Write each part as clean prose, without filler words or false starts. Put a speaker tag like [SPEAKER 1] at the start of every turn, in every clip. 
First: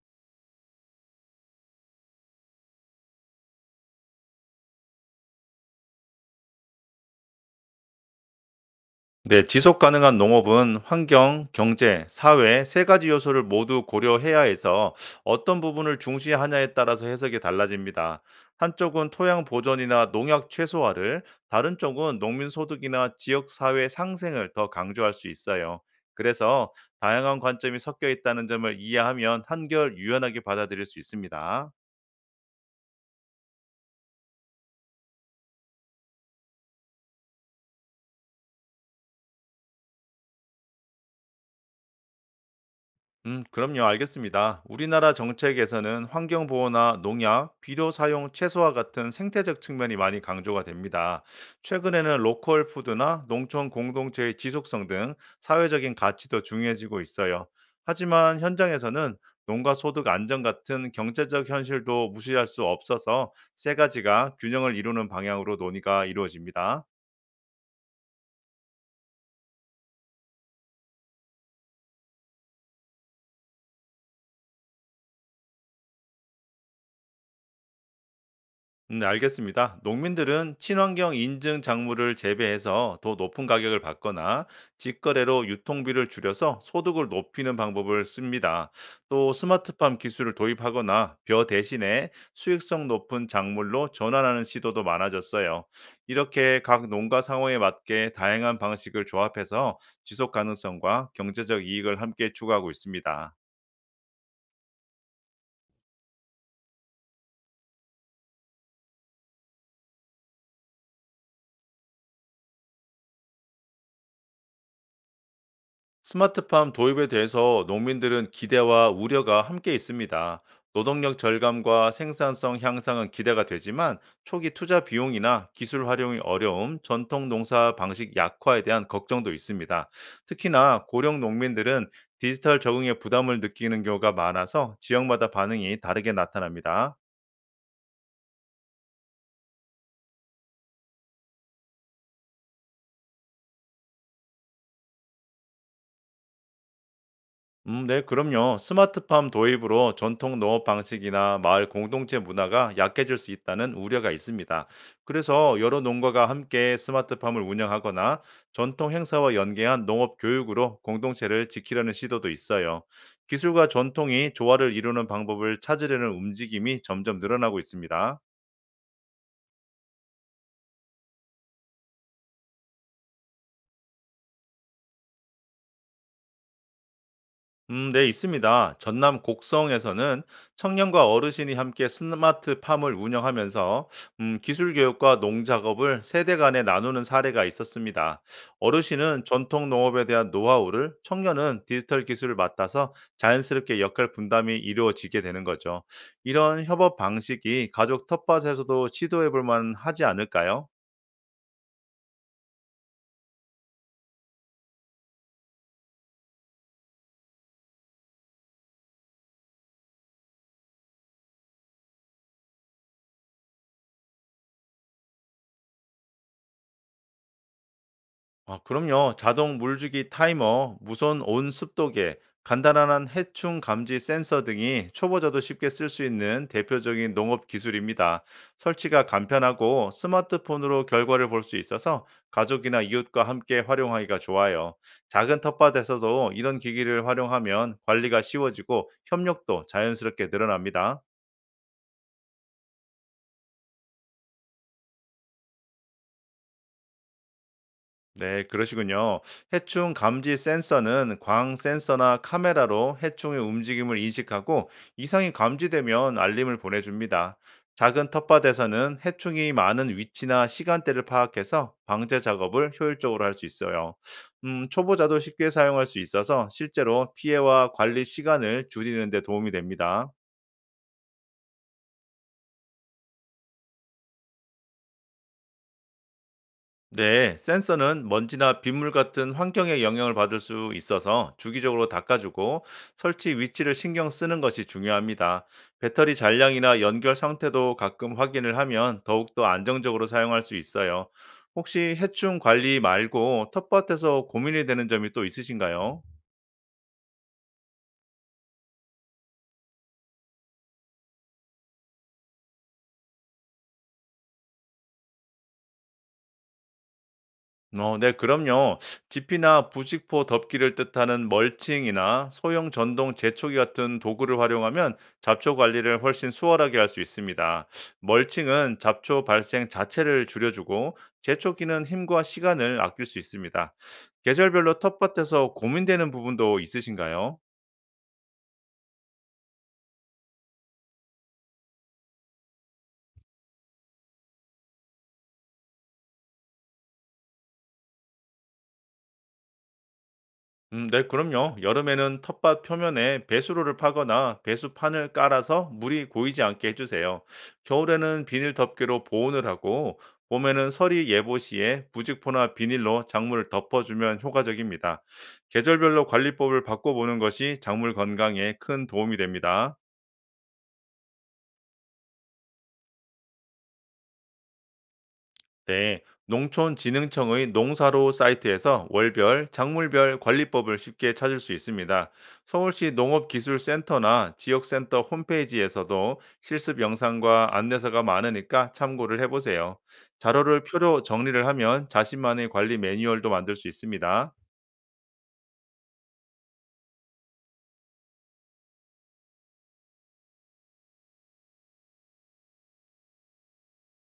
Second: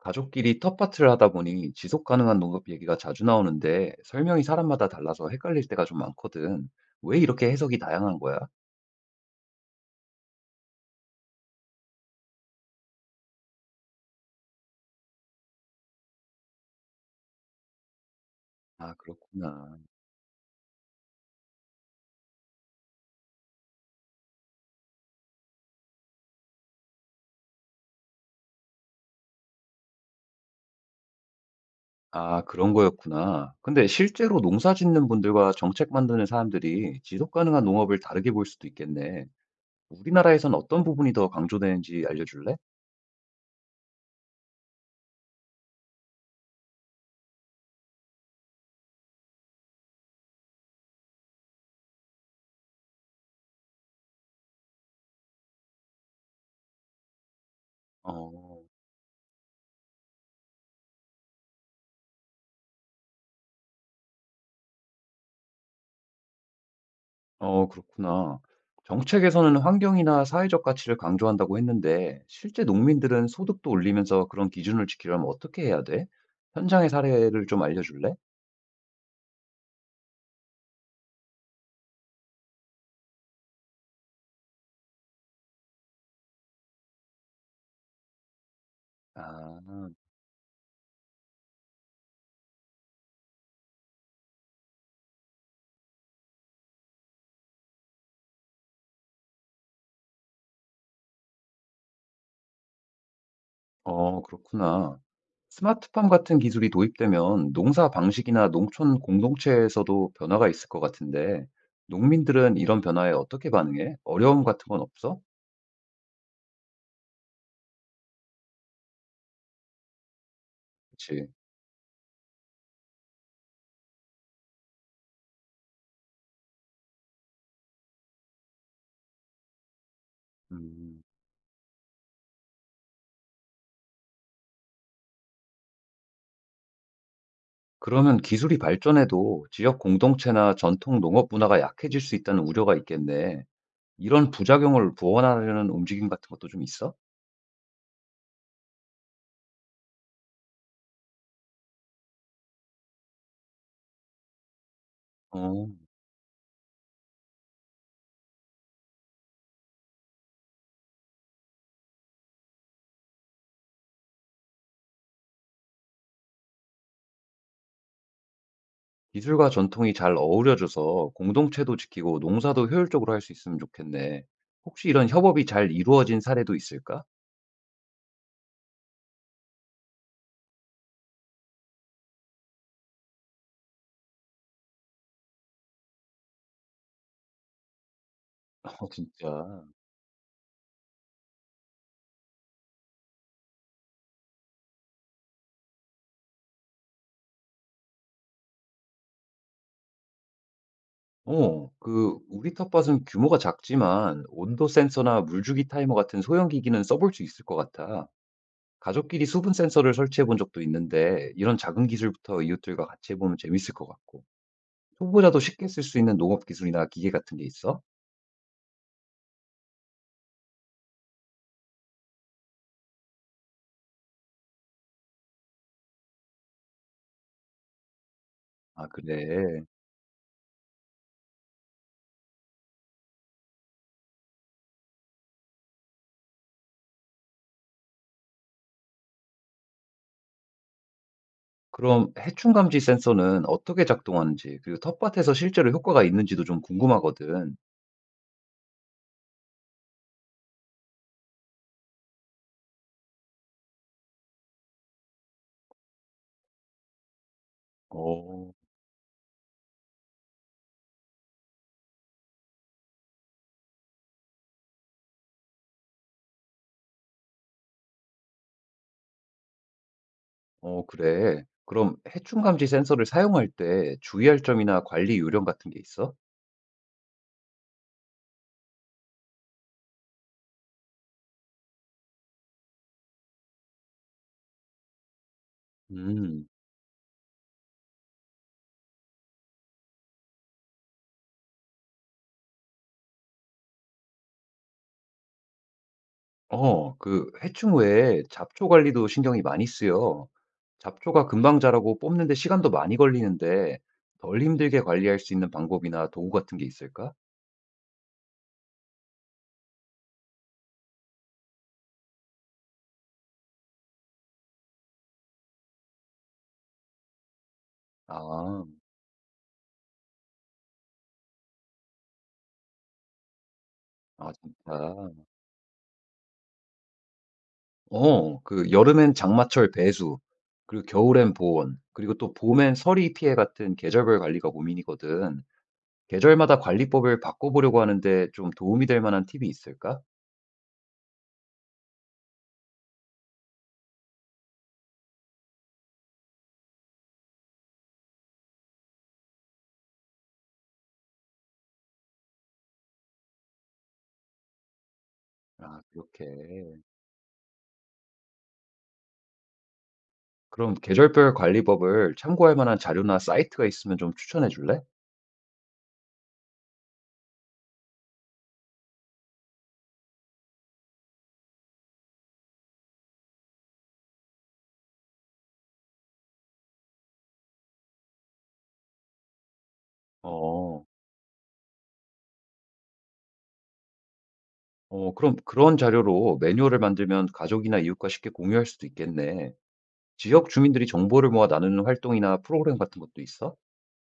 [SPEAKER 1] 가족끼리 텃밭을 하다 보니 지속 가능한 농업 얘기가 자주 나오는데 설명이 사람마다 달라서 헷갈릴 때가 좀 많거든. 왜 이렇게 해석이 다양한 거야?
[SPEAKER 2] 네, 지속 가능한 농업은 환경, 경제, 사회 세 가지 요소를 모두 고려해야 해서 어떤 부분을 중시하냐에 따라서 해석이 달라집니다.
[SPEAKER 1] 아,
[SPEAKER 2] 한쪽은 토양
[SPEAKER 1] 그렇구나.
[SPEAKER 2] 보존이나 농약 최소화를, 다른 쪽은 농민 소득이나 지역 사회 상생을 더 강조할 수 있어요. 그래서 다양한 관점이 섞여 있다는 점을 이해하면 한결 유연하게 받아들일 수 있습니다.
[SPEAKER 1] 아, 그런 거였구나. 근데 실제로 농사 짓는 분들과 정책 만드는 사람들이 지속 가능한 농업을 다르게 볼 수도 있겠네. 우리나라에선 어떤 부분이 더 강조되는지 알려줄래?
[SPEAKER 2] 그럼요. 알겠습니다. 우리나라 정책에서는 환경보호나 농약, 비료 사용 최소화 같은 생태적 측면이 많이 강조가 됩니다. 최근에는 로컬 푸드나 농촌 공동체의 지속성 등 사회적인 가치도 중요해지고 있어요. 하지만
[SPEAKER 1] 어.
[SPEAKER 2] 현장에서는 농가 소득 안정 같은 경제적 현실도 무시할 수 없어서 세 가지가 균형을 이루는 방향으로 논의가 이루어집니다.
[SPEAKER 1] 어, 그렇구나. 정책에서는 환경이나 사회적 가치를 강조한다고 했는데, 실제 농민들은 소득도 올리면서 그런 기준을 지키려면 어떻게 해야 돼? 현장의 사례를 좀 알려줄래?
[SPEAKER 2] 알겠습니다. 농민들은 친환경 인증 작물을 재배해서 더 높은 가격을 받거나 직거래로 유통비를 줄여서 소득을 높이는 방법을 씁니다. 또
[SPEAKER 1] 아,
[SPEAKER 2] 스마트팜 기술을 도입하거나 벼 대신에 수익성 높은 작물로 전환하는 시도도 많아졌어요. 이렇게 각 농가 상황에 맞게 다양한 방식을 조합해서 지속 가능성과 경제적 이익을 함께 추구하고 있습니다.
[SPEAKER 1] 어, 그렇구나. 스마트팜 같은 기술이 도입되면 농사 방식이나 농촌 공동체에서도 변화가 있을 것 같은데, 농민들은 이런 변화에 어떻게 반응해? 어려움 같은 건 없어?
[SPEAKER 2] 스마트팜 도입에 대해서 농민들은 기대와 우려가 함께 있습니다. 노동력
[SPEAKER 1] 그치.
[SPEAKER 2] 절감과 생산성 향상은 기대가 되지만 초기 투자 비용이나 기술 활용이 어려움, 전통 농사 방식 약화에 대한 걱정도 있습니다. 특히나
[SPEAKER 1] 음.
[SPEAKER 2] 고령 농민들은 디지털 적응에 부담을 느끼는 경우가 많아서 지역마다 반응이 다르게 나타납니다.
[SPEAKER 1] 그러면 기술이 발전해도 지역 공동체나 전통 농업 문화가 약해질 수 있다는 우려가 있겠네. 이런 부작용을 보완하려는 움직임 같은 것도 좀 있어?
[SPEAKER 2] 네, 그럼요. 스마트팜 도입으로 전통 농업 방식이나 마을 공동체 문화가 약해질 수 있다는 우려가 있습니다. 그래서
[SPEAKER 1] 어,
[SPEAKER 2] 여러 농가가 함께 스마트팜을 운영하거나 전통 행사와 연계한 농업 교육으로 공동체를 지키려는 시도도 있어요. 기술과 전통이 조화를 이루는 방법을 찾으려는 움직임이 점점 늘어나고 있습니다.
[SPEAKER 1] 기술과 전통이 잘 어우러져서 공동체도 지키고 농사도 효율적으로 할 수 있으면 좋겠네. 혹시 이런 협업이 잘 이루어진 사례도 있을까?
[SPEAKER 2] 네, 있습니다. 전남 곡성에서는 청년과 어르신이 함께 스마트 팜을 운영하면서 기술 교육과 농작업을 세대 간에 나누는 사례가 있었습니다.
[SPEAKER 1] 어,
[SPEAKER 2] 어르신은
[SPEAKER 1] 진짜.
[SPEAKER 2] 전통 농업에 대한 노하우를, 청년은 디지털 기술을 맡아서 자연스럽게 역할 분담이 이루어지게 되는 거죠. 이런 협업 방식이 가족 텃밭에서도 시도해 볼 만하지 않을까요?
[SPEAKER 1] 어, 그, 우리 텃밭은 규모가 작지만 온도 센서나 물주기 타이머 같은 소형 기기는 써볼 수 있을 것 같아. 가족끼리 수분 센서를 설치해 본 적도 있는데 이런 작은 기술부터 이웃들과 같이 해보면 재밌을 것 같고 초보자도 쉽게 쓸 수 있는 농업 기술이나 기계 같은 게 있어?
[SPEAKER 2] 아, 그럼요. 자동 물주기 타이머, 무선 온습도계, 간단한 해충 감지 센서 등이 초보자도 쉽게 쓸 수 있는 대표적인 농업 기술입니다.
[SPEAKER 1] 아,
[SPEAKER 2] 설치가
[SPEAKER 1] 그래.
[SPEAKER 2] 간편하고 스마트폰으로 결과를 볼 수 있어서 가족이나 이웃과 함께 활용하기가 좋아요. 작은 텃밭에서도 이런 기기를 활용하면 관리가 쉬워지고 협력도 자연스럽게 늘어납니다.
[SPEAKER 1] 그럼 해충 감지 센서는 어떻게 작동하는지 그리고 텃밭에서 실제로 효과가 있는지도 좀 궁금하거든.
[SPEAKER 2] 네, 그러시군요. 해충 감지 센서는 광 센서나 카메라로 해충의 움직임을 인식하고 이상이 감지되면 알림을 보내줍니다. 작은
[SPEAKER 1] 어,
[SPEAKER 2] 텃밭에서는 해충이 많은 위치나 시간대를 파악해서 방제 작업을 효율적으로 할 수 있어요. 초보자도 쉽게 사용할 수 있어서 실제로 피해와 관리 시간을 줄이는 데 도움이 됩니다.
[SPEAKER 1] 어, 그래. 그럼 해충 감지 센서를 사용할 때 주의할 점이나 관리 요령 같은 게 있어?
[SPEAKER 2] 네, 센서는 먼지나 빗물 같은 환경에 영향을 받을 수 있어서 주기적으로 닦아주고 설치 위치를 신경 쓰는 것이 중요합니다. 배터리
[SPEAKER 1] 음.
[SPEAKER 2] 잔량이나 연결 상태도 가끔 확인을 하면 더욱더 안정적으로 사용할 수 있어요. 혹시 해충 관리 말고 텃밭에서 고민이 되는 점이 또 있으신가요?
[SPEAKER 1] 어, 그 해충 외에 잡초 관리도 신경이 많이 쓰여. 잡초가 금방 자라고 뽑는 데 시간도 많이 걸리는데 덜 힘들게 관리할 수 있는 방법이나 도구 같은 게 있을까?
[SPEAKER 2] 어, 네, 그럼요. 지피나 부직포 덮기를 뜻하는 멀칭이나 소형 전동 제초기 같은 도구를 활용하면 잡초 관리를 훨씬 수월하게 할 수 있습니다.
[SPEAKER 1] 아.
[SPEAKER 2] 멀칭은 잡초 발생 자체를 줄여주고 제초기는 힘과 시간을 아낄 수 있습니다.
[SPEAKER 1] 아,
[SPEAKER 2] 계절별로
[SPEAKER 1] 진짜.
[SPEAKER 2] 텃밭에서 고민되는 부분도 있으신가요?
[SPEAKER 1] 어, 그 여름엔 장마철 배수, 그리고 겨울엔 보온, 그리고 또 봄엔 서리 피해 같은 계절별 관리가 고민이거든. 계절마다 관리법을 바꿔보려고 하는데 좀 도움이 될 만한 팁이 있을까?
[SPEAKER 2] 네, 그럼요. 여름에는 텃밭 표면에 배수로를 파거나 배수판을 깔아서 물이 고이지 않게 해주세요. 겨울에는 비닐 덮개로 보온을 하고, 봄에는 서리 예보 시에 부직포나 비닐로 작물을 덮어주면 효과적입니다.
[SPEAKER 1] 아,
[SPEAKER 2] 계절별로 관리법을
[SPEAKER 1] 그렇게.
[SPEAKER 2] 바꿔보는 것이 작물 건강에 큰 도움이 됩니다.
[SPEAKER 1] 그럼 계절별 관리법을 참고할 만한 자료나 사이트가 있으면 좀 추천해 줄래?
[SPEAKER 2] 네, 농촌진흥청의 농사로 사이트에서 월별, 작물별 관리법을 쉽게 찾을 수 있습니다. 서울시 농업기술센터나 지역센터 홈페이지에서도 실습 영상과 안내서가 많으니까 참고를 해보세요. 자료를
[SPEAKER 1] 어,
[SPEAKER 2] 표로 정리를 하면 자신만의 관리 매뉴얼도 만들 수 있습니다.
[SPEAKER 1] 어, 그럼 그런 자료로 매뉴얼을 만들면 가족이나 이웃과 쉽게 공유할 수도 있겠네. 지역 주민들이 정보를 모아 나누는 활동이나 프로그램 같은 것도 있어?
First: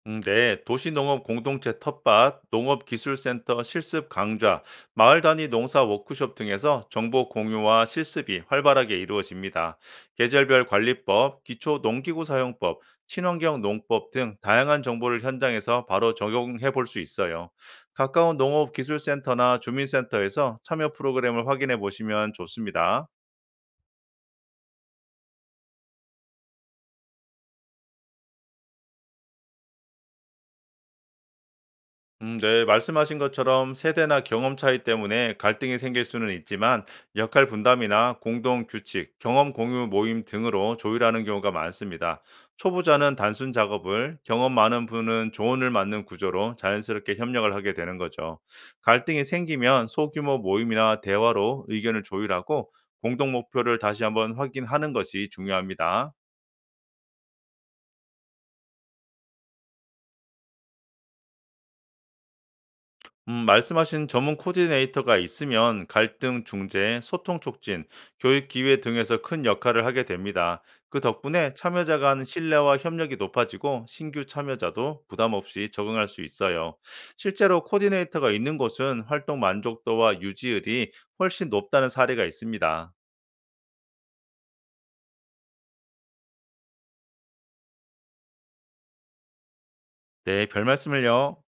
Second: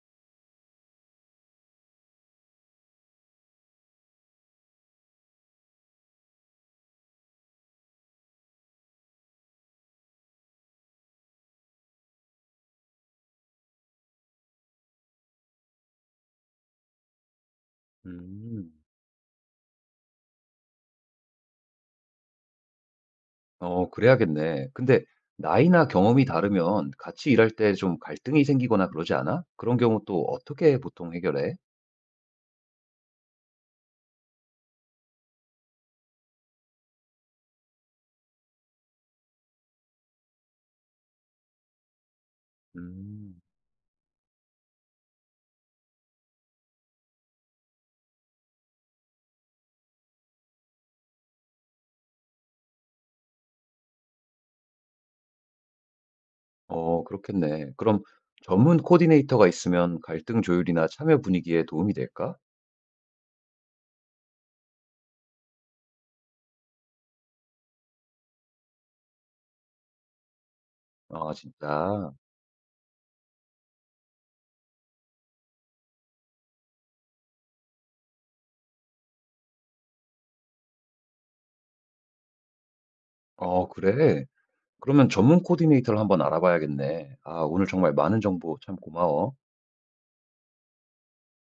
[SPEAKER 2] 네, 도시농업 공동체 텃밭, 농업기술센터 실습 강좌, 마을 단위 농사 워크숍 등에서 정보 공유와 실습이 활발하게 이루어집니다. 계절별 관리법, 기초 농기구 사용법, 친환경 농법 등 다양한 정보를 현장에서 바로 적용해 볼 수 있어요. 가까운
[SPEAKER 1] 음.
[SPEAKER 2] 농업기술센터나 주민센터에서 참여 프로그램을 확인해 보시면 좋습니다.
[SPEAKER 1] 어, 그래야겠네. 근데 나이나 경험이 다르면 같이 일할 때 좀 갈등이 생기거나 그러지 않아? 그런 경우 또 어떻게 보통 해결해?
[SPEAKER 2] 네, 말씀하신 것처럼 세대나 경험 차이 때문에 갈등이 생길 수는 있지만 역할 분담이나 공동 규칙, 경험 공유 모임 등으로 조율하는 경우가 많습니다. 초보자는
[SPEAKER 1] 음.
[SPEAKER 2] 단순 작업을, 경험 많은 분은 조언을 맡는 구조로 자연스럽게 협력을 하게 되는 거죠. 갈등이 생기면 소규모 모임이나 대화로 의견을 조율하고 공동 목표를 다시 한번 확인하는 것이 중요합니다.
[SPEAKER 1] 어, 그렇겠네. 그럼 전문 코디네이터가 있으면 갈등 조율이나 참여 분위기에 도움이 될까?
[SPEAKER 2] 말씀하신 전문 코디네이터가 있으면 갈등 중재, 소통 촉진, 교육 기회 등에서 큰 역할을 하게 됩니다. 그
[SPEAKER 1] 아,
[SPEAKER 2] 덕분에 참여자
[SPEAKER 1] 진짜?
[SPEAKER 2] 간 신뢰와 협력이 높아지고 신규 참여자도 부담 없이 적응할 수 있어요. 실제로 코디네이터가 있는 곳은 활동 만족도와 유지율이 훨씬 높다는 사례가 있습니다.
[SPEAKER 1] 어, 그래? 그러면 전문 코디네이터를 한번 알아봐야겠네. 아, 오늘 정말 많은 정보 참 고마워.
[SPEAKER 2] 네, 별 말씀을요.